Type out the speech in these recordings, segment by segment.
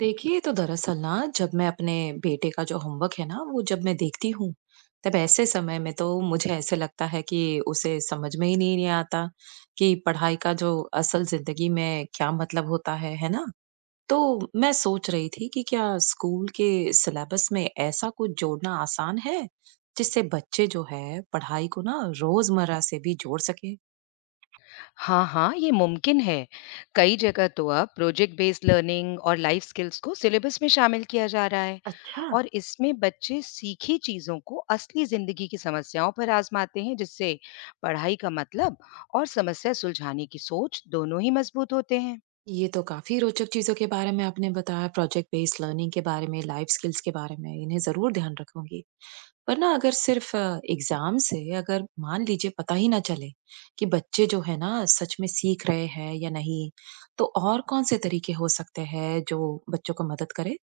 देखिए तो दरअसल ना जब मैं अपने बेटे का जो होमवर्क है ना वो जब मैं देखती हूँ तब ऐसे समय में तो मुझे ऐसे लगता है कि उसे समझ में ही नहीं आता कि पढ़ाई का जो असल जिंदगी में क्या मतलब होता है ना। तो मैं सोच रही थी कि क्या स्कूल के सिलेबस में ऐसा कुछ जोड़ना आसान है जिससे बच्चे जो है पढ़ाई को ना रोजमर्रा से भी जोड़ सके। हाँ, हाँ, ये मुमकिन है। कई जगह तो अब प्रोजेक्ट बेस्ड लर्निंग और लाइफ स्किल्स को सिलेबस में शामिल किया जा रहा है। अच्छा। और इसमें बच्चे सीखी चीज़ों को असली ज़िंदगी की समस्याओं पर आज़माते हैं, जिससे पढ़ाई का मतलब और समस्या सुलझाने की सोच दोनों ही मज़बूत होते हैं। ये तो काफ़ी रोचक चीज़ों के बारे में आपने बताया, प्रोजेक्ट बेस्ड लर्निंग के बारे में, लाइफ स्किल्स के बारे में, इन्हें ज़रूर ध्यान रखूँगी। पर ना अगर सिर्फ़ एग्ज़ाम से अगर मान लीजिए पता ही ना चले कि बच्चे जो है ना सच में सीख रहे हैं या नहीं, तो और कौन-से तरीके हो सकते हैं जो बच्चों को मदद करे?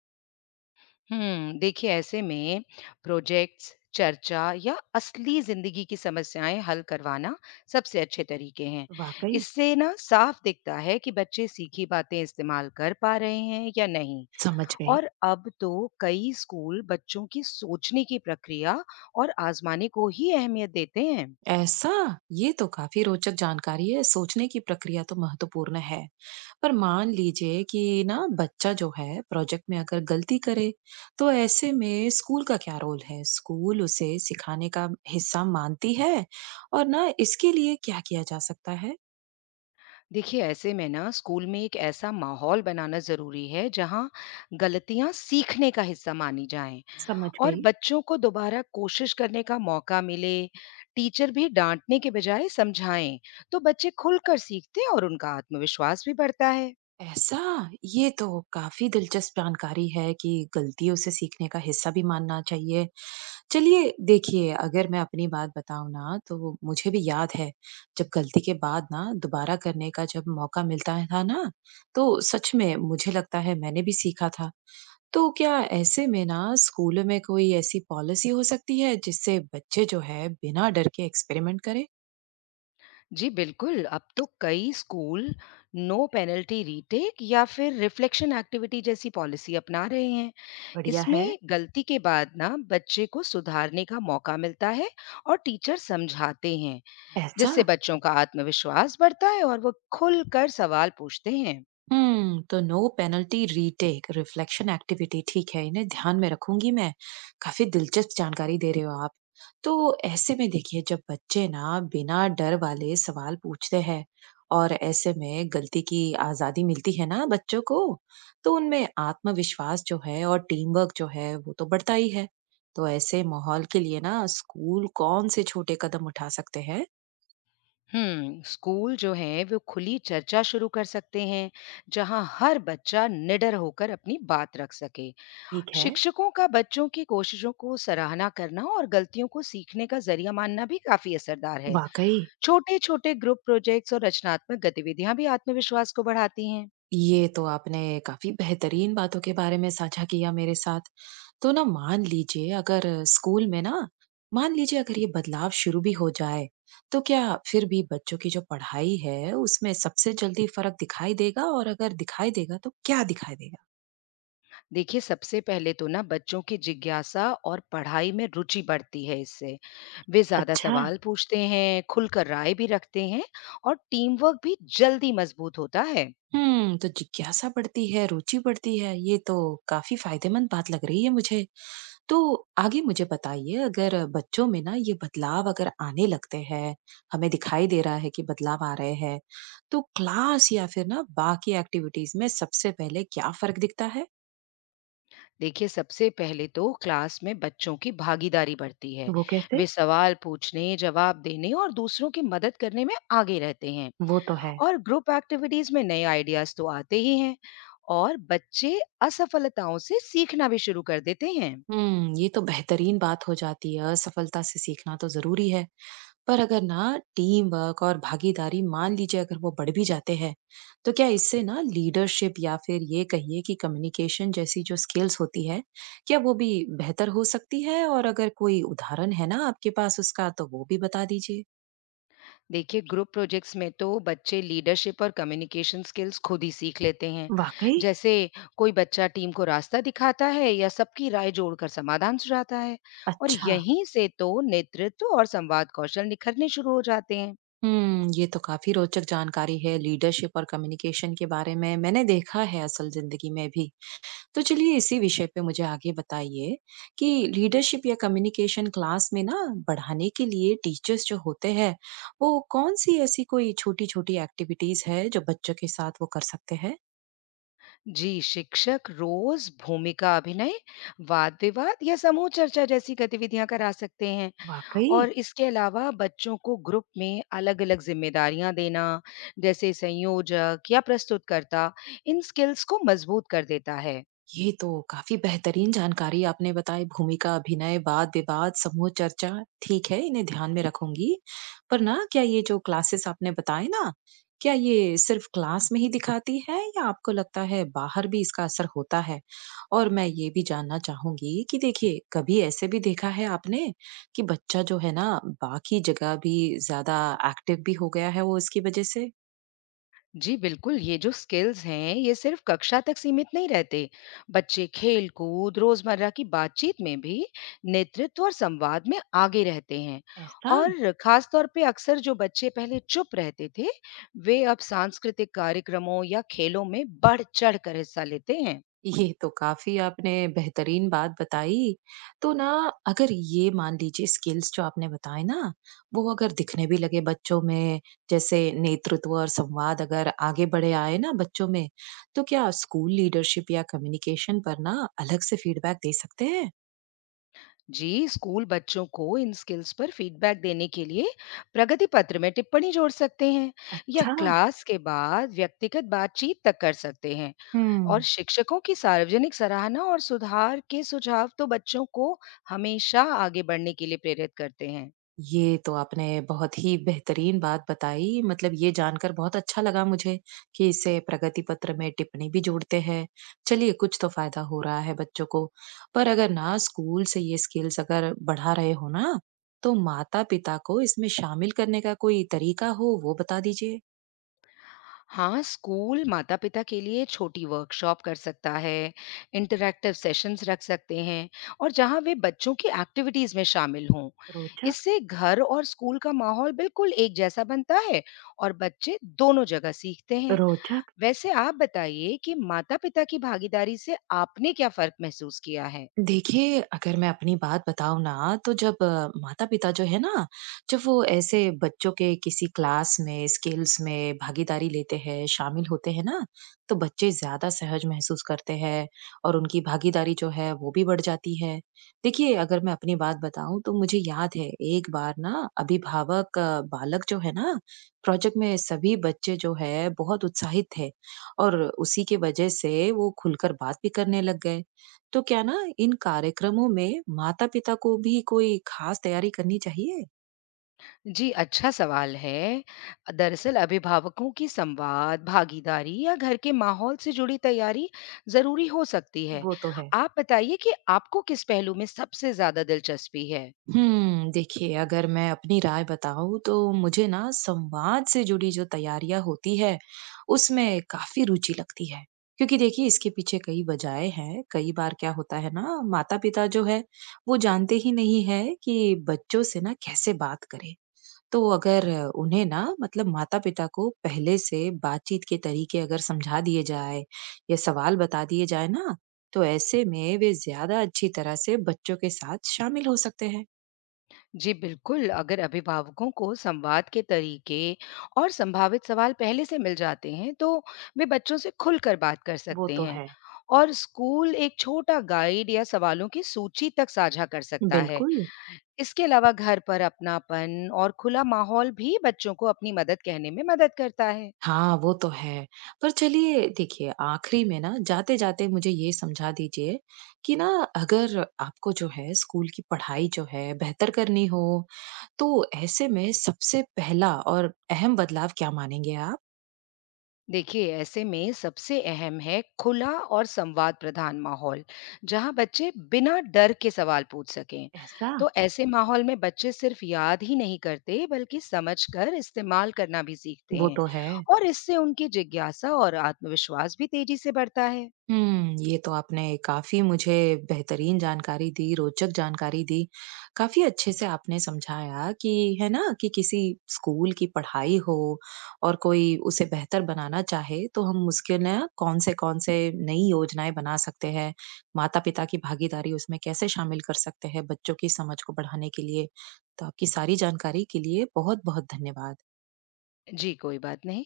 देखिए ऐसे में प्रोजेक्ट्स, चर्चा या असली जिंदगी की समस्याएं हल करवाना सबसे अच्छे तरीके हैं। वाक़ई। इससे ना साफ दिखता है कि बच्चे सीखी बातें इस्तेमाल कर पा रहे हैं या नहीं। समझ गई। और अब तो कई स्कूल बच्चों की सोचने की प्रक्रिया और आजमाने को ही अहमियत देते हैं। ऐसा? ये तो काफ़ी रोचक जानकारी है, सोचने की प्रक्रिया तो महत्वपूर्ण है। पर मान लीजिए कि ना बच्चा जो है प्रोजेक्ट में अगर गलती करे तो ऐसे में स्कूल का क्या रोल है, स्कूल उसे सिखाने का हिस्सा मानती है और ना इसके लिए क्या किया जा सकता है। देखिए ऐसे में ना स्कूल में एक ऐसा माहौल बनाना जरूरी है जहाँ गलतियाँ सीखने का हिस्सा मानी जाएं समझ और गई। बच्चों को दोबारा कोशिश करने का मौका मिले, टीचर भी डाँटने के बजाय समझाएँ, तो बच्चे खुलकर सीखते हैं और उनका आत्मविश्वास भी बढ़ता है। ऐसा। ये तो काफी दिलचस्प जानकारी है कि गलतियों से सीखने का हिस्सा भी मानना चाहिए। चलिए देखिए, अगर मैं अपनी बात बताऊँ ना तो मुझे भी याद है, जब गलती के बाद ना दोबारा करने का जब मौका मिलता है था ना, तो सच में मुझे लगता है मैंने भी सीखा था। तो क्या ऐसे में ना स्कूल में कोई ऐसी पॉलिसी हो सकती है जिससे बच्चे जो है बिना डर के एक्सपेरिमेंट करें? जी बिल्कुल, अब तो कई स्कूल नो पेनल्टी रीटेक या फिर रिफ्लेक्शन एक्टिविटी जैसी पॉलिसी अपना रहे हैं। बढ़िया है। इसमें गलती के बाद ना बच्चे को सुधारने का मौका मिलता है और टीचर समझाते हैं, ऐसा? जिससे बच्चों का आत्मविश्वास बढ़ता है और वो खुलकर सवाल पूछते हैं। हम्म। तो no penalty retake, reflection activity, ठीक है, इन्हें ध्यान में रखूंगी मैं। काफी दिलचस्प जानकारी दे रहे हो आप। तो ऐसे में देखिए जब बच्चे ना बिना डर वाले सवाल पूछते हैं और ऐसे में गलती की आजादी मिलती है ना बच्चों को, तो उनमें आत्मविश्वास जो है और टीम वर्क जो है वो तो बढ़ता ही है। तो ऐसे माहौल के लिए ना स्कूल कौन से छोटे कदम उठा सकते हैं? स्कूल जो है वो खुली चर्चा शुरू कर सकते हैं जहां हर बच्चा निडर होकर अपनी बात रख सके। ठीक है। शिक्षकों का बच्चों की कोशिशों को सराहना करना और गलतियों को सीखने का जरिया मानना भी काफी असरदार है। वाकई। छोटे छोटे ग्रुप प्रोजेक्ट्स और रचनात्मक गतिविधियां भी आत्मविश्वास को बढ़ाती हैं। ये तो आपने काफ़ी बेहतरीन बातों के बारे में साझा किया मेरे साथ। तो ना मान लीजिए अगर स्कूल में ना मान लीजिए अगर ये बदलाव शुरू भी हो जाए, तो क्या फिर भी बच्चों की जो पढ़ाई है, उसमें सबसे जल्दी फ़र्क दिखाई देगा? और अगर दिखाई देगा तो क्या दिखाई देगा? देखिए सबसे पहले तो ना बच्चों की जिज्ञासा और पढ़ाई में रुचि बढ़ती है। इससे वे ज्यादा अच्छा। सवाल पूछते हैं, खुलकर राय भी रखते हैं और टीम वर्क भी जल्दी मजबूत होता है। हुँ, तो जिज्ञासा बढ़ती है, रुचि बढ़ती है, ये तो काफ़ी फ़ायदेमंद बात लग रही है मुझे। तो आगे मुझे बताइए अगर बच्चों में ना ये बदलाव अगर आने लगते हैं, हमें दिखाई दे रहा है कि बदलाव आ रहे हैं, तो क्लास या फिर ना बाकी एक्टिविटीज में सबसे पहले क्या फर्क दिखता है? देखिए सबसे पहले तो क्लास में बच्चों की भागीदारी बढ़ती है। वो कैसे? वे सवाल पूछने, जवाब देने और दूसरों की मदद करने में आगे रहते हैं। वो तो है। और ग्रुप एक्टिविटीज में नए आइडियाज तो आते ही हैं और बच्चे असफलताओं से सीखना भी शुरू कर देते हैं। हम्म। ये तो बेहतरीन बात हो जाती है, असफलता से सीखना तो जरूरी है। पर अगर ना टीम वर्क और भागीदारी मान लीजिए अगर वो बढ़ भी जाते हैं तो क्या इससे ना लीडरशिप या फिर ये कहिए कि कम्युनिकेशन जैसी जो स्किल्स होती है क्या वो भी बेहतर हो सकती है? और अगर कोई उदाहरण है ना आपके पास उसका तो वो भी बता दीजिए। देखिए ग्रुप प्रोजेक्ट्स में तो बच्चे लीडरशिप और कम्युनिकेशन स्किल्स खुद ही सीख लेते हैं। वाकई। जैसे कोई बच्चा टीम को रास्ता दिखाता है या सबकी राय जोड़कर समाधान सुझाता है। और अच्छा। यहीं से तो नेतृत्व और संवाद कौशल निखरने शुरू हो जाते हैं। हम्म। ये तो काफी रोचक जानकारी है लीडरशिप और कम्युनिकेशन के बारे में, मैंने देखा है असल जिंदगी में भी। तो चलिए इसी विषय पे मुझे आगे बताइए कि लीडरशिप या कम्युनिकेशन क्लास में ना बढ़ाने के लिए टीचर्स जो होते हैं वो कौन सी ऐसी कोई छोटी छोटी एक्टिविटीज है जो बच्चों के साथ वो कर सकते हैं? जी, शिक्षक रोज भूमिका अभिनय, वाद विवाद या समूह चर्चा जैसी गतिविधियां करा सकते हैं। वाकई। और इसके अलावा बच्चों को ग्रुप में अलग-अलग ज़िम्मेदारियाँ देना, जैसे संयोजक या प्रस्तुतकर्ता, इन स्किल्स को मज़बूत कर देता है। ये तो काफ़ी बेहतरीन जानकारी आपने बताई। भूमिका, अभिनय, वाद-विवाद, समूह चर्चा, ठीक है, इन्हें ध्यान में रखूंगी। पर ना क्या ये जो क्लासेस आपने बताए ना, क्या ये सिर्फ क्लास में ही दिखाती है या आपको लगता है बाहर भी इसका असर होता है? और मैं ये भी जानना चाहूंगी कि देखिए, कभी ऐसे भी देखा है आपने कि बच्चा जो है ना, बाकी जगह भी ज़्यादा एक्टिव भी हो गया है वो इसकी वजह से? जी बिल्कुल, ये जो स्किल्स हैं, ये सिर्फ कक्षा तक सीमित नहीं रहते। बच्चे खेल-कूद, रोज़मर्रा की बातचीत में भी नेतृत्व और संवाद में आगे रहते हैं। ऐसा? और ख़ास तौर पे अक्सर जो बच्चे पहले चुप रहते थे, वे अब सांस्कृतिक कार्यक्रमों या खेलों में बढ़-चढ़ कर हिस्सा लेते हैं। ये तो काफ़ी आपने बेहतरीन बात बताई। तो ना अगर ये मान लीजिए स्किल्स जो आपने बताए ना, वो अगर दिखने भी लगे बच्चों में, जैसे नेतृत्व और संवाद अगर आगे बढ़े आए ना बच्चों में, तो क्या स्कूल लीडरशिप या कम्युनिकेशन पर ना अलग से फीडबैक दे सकते हैं? जी, स्कूल बच्चों को इन स्किल्स पर फीडबैक देने के लिए प्रगति पत्र में टिप्पणी जोड़ सकते हैं या अच्छा! क्लास के बाद व्यक्तिगत बातचीत तक कर सकते हैं। और हुँ। शिक्षकों की सार्वजनिक सराहना और सुधार के सुझाव तो बच्चों को हमेशा आगे बढ़ने के लिए प्रेरित करते हैं। ये तो आपने बहुत ही बेहतरीन बात बताई। मतलब ये जानकर बहुत अच्छा लगा मुझे कि इसे प्रगति पत्र में टिप्पणी भी जोड़ते हैं। चलिए कुछ तो फ़ायदा हो रहा है बच्चों को। पर अगर ना स्कूल से ये स्किल्स अगर बढ़ा रहे हो ना, तो माता-पिता को इसमें शामिल करने का कोई तरीका हो, वो बता दीजिए? हाँ, स्कूल माता-पिता के लिए छोटी वर्कशॉप कर सकता है, इंटरैक्टिव सेशंस रख सकते हैं और जहाँ वे बच्चों की एक्टिविटीज़ में शामिल हों। रोचक। इससे घर और स्कूल का माहौल बिल्कुल एक जैसा बनता है और बच्चे दोनों जगह सीखते हैं। रोचक। वैसे आप बताइए कि माता-पिता की भागीदारी से आपने क्या फ़र्क महसूस किया है? देखिए, अगर मैं अपनी बात बताऊँ ना, तो जब माता-पिता जो है ना, जब वो ऐसे बच्चों के किसी क्लास में, स्किल्स में भागीदारी लेते हैं, शामिल होते हैं ना, तो बच्चे ज़्यादा सहज महसूस करते हैं और उनकी भागीदारी जो है, वो भी बढ़ जाती है। देखिए, अगर मैं अपनी बात बताऊँ, तो मुझे याद है, एक बार ना अभिभावक बालक जो है ना, प्रोजेक्ट में सभी बच्चे जो है, बहुत उत्साहित थे और उसी के वजह से वो खुलकर बात भी करने लग गए। तो क्या ना इन कार्यक्रमों में माता-पिता को भी कोई खास तैयारी करनी चाहिए? जी, अच्छा सवाल है। दरअसल अभिभावकों की संवाद, भागीदारी या घर के माहौल से जुड़ी तैयारी ज़रूरी हो सकती है। वो तो है। आप बताइए कि आपको किस पहलू में सबसे ज़्यादा दिलचस्पी है? हम्म। देखिए अगर मैं अपनी राय बताऊं तो मुझे ना संवाद से जुड़ी जो तैयारियां होती है उसमें काफी रुचि लगती है, क्योंकि देखिए इसके पीछे कई वजहें हैं। कई बार क्या होता है ना, माता पिता जो है वो जानते ही नहीं है कि बच्चों से ना कैसे बात करें। तो अगर उन्हें ना मतलब माता-पिता को पहले से बातचीत के तरीके अगर समझा दिए जाए या सवाल बता दिए जाए ना, तो ऐसे में वे ज़्यादा अच्छी तरह से बच्चों के साथ शामिल हो सकते हैं। जी बिल्कुल, अगर अभिभावकों को संवाद के तरीके और संभावित सवाल पहले से मिल जाते हैं, तो वे बच्चों से खुलकर बात कर वो सकते तो हैं है। और स्कूल एक छोटा गाइड या सवालों की सूची तक साझा कर सकता है। बिल्कुल। इसके अलावा घर पर अपनापन और खुला माहौल भी बच्चों को अपनी मदद कहने में मदद करता है। हाँ, वो तो है। पर चलिए देखिए आखिरी में ना जाते-जाते मुझे ये समझा दीजिए कि ना अगर आपको जो है स्कूल की पढ़ाई जो है बेहतर करनी हो, तो ऐसे में सबसे पहला और अहम बदलाव क्या मानेंगे आप? देखिए ऐसे में सबसे अहम है खुला और संवाद प्रधान माहौल जहां बच्चे बिना डर के सवाल पूछ सकें। ऐसा। तो ऐसे माहौल में बच्चे सिर्फ याद ही नहीं करते बल्कि समझकर इस्तेमाल करना भी सीखते वो हैं। तो है। और इससे उनकी जिज्ञासा और आत्मविश्वास भी तेजी से बढ़ता है। हुँ, ये तो आपने काफ़ी मुझे बेहतरीन जानकारी दी, रोचक जानकारी दी। काफ़ी अच्छे से आपने समझाया कि है ना, कि किसी स्कूल की पढ़ाई हो और कोई उसे बेहतर बनाना चाहे, तो हम उसके ना कौन से नई योजनाएँ बना सकते हैं। माता-पिता की भागीदारी उसमें कैसे शामिल कर सकते हैं बच्चों की समझ को बढ़ाने के लिए। तो आपकी सारी जानकारी के लिए बहुत-बहुत धन्यवाद। जी, कोई बात नहीं।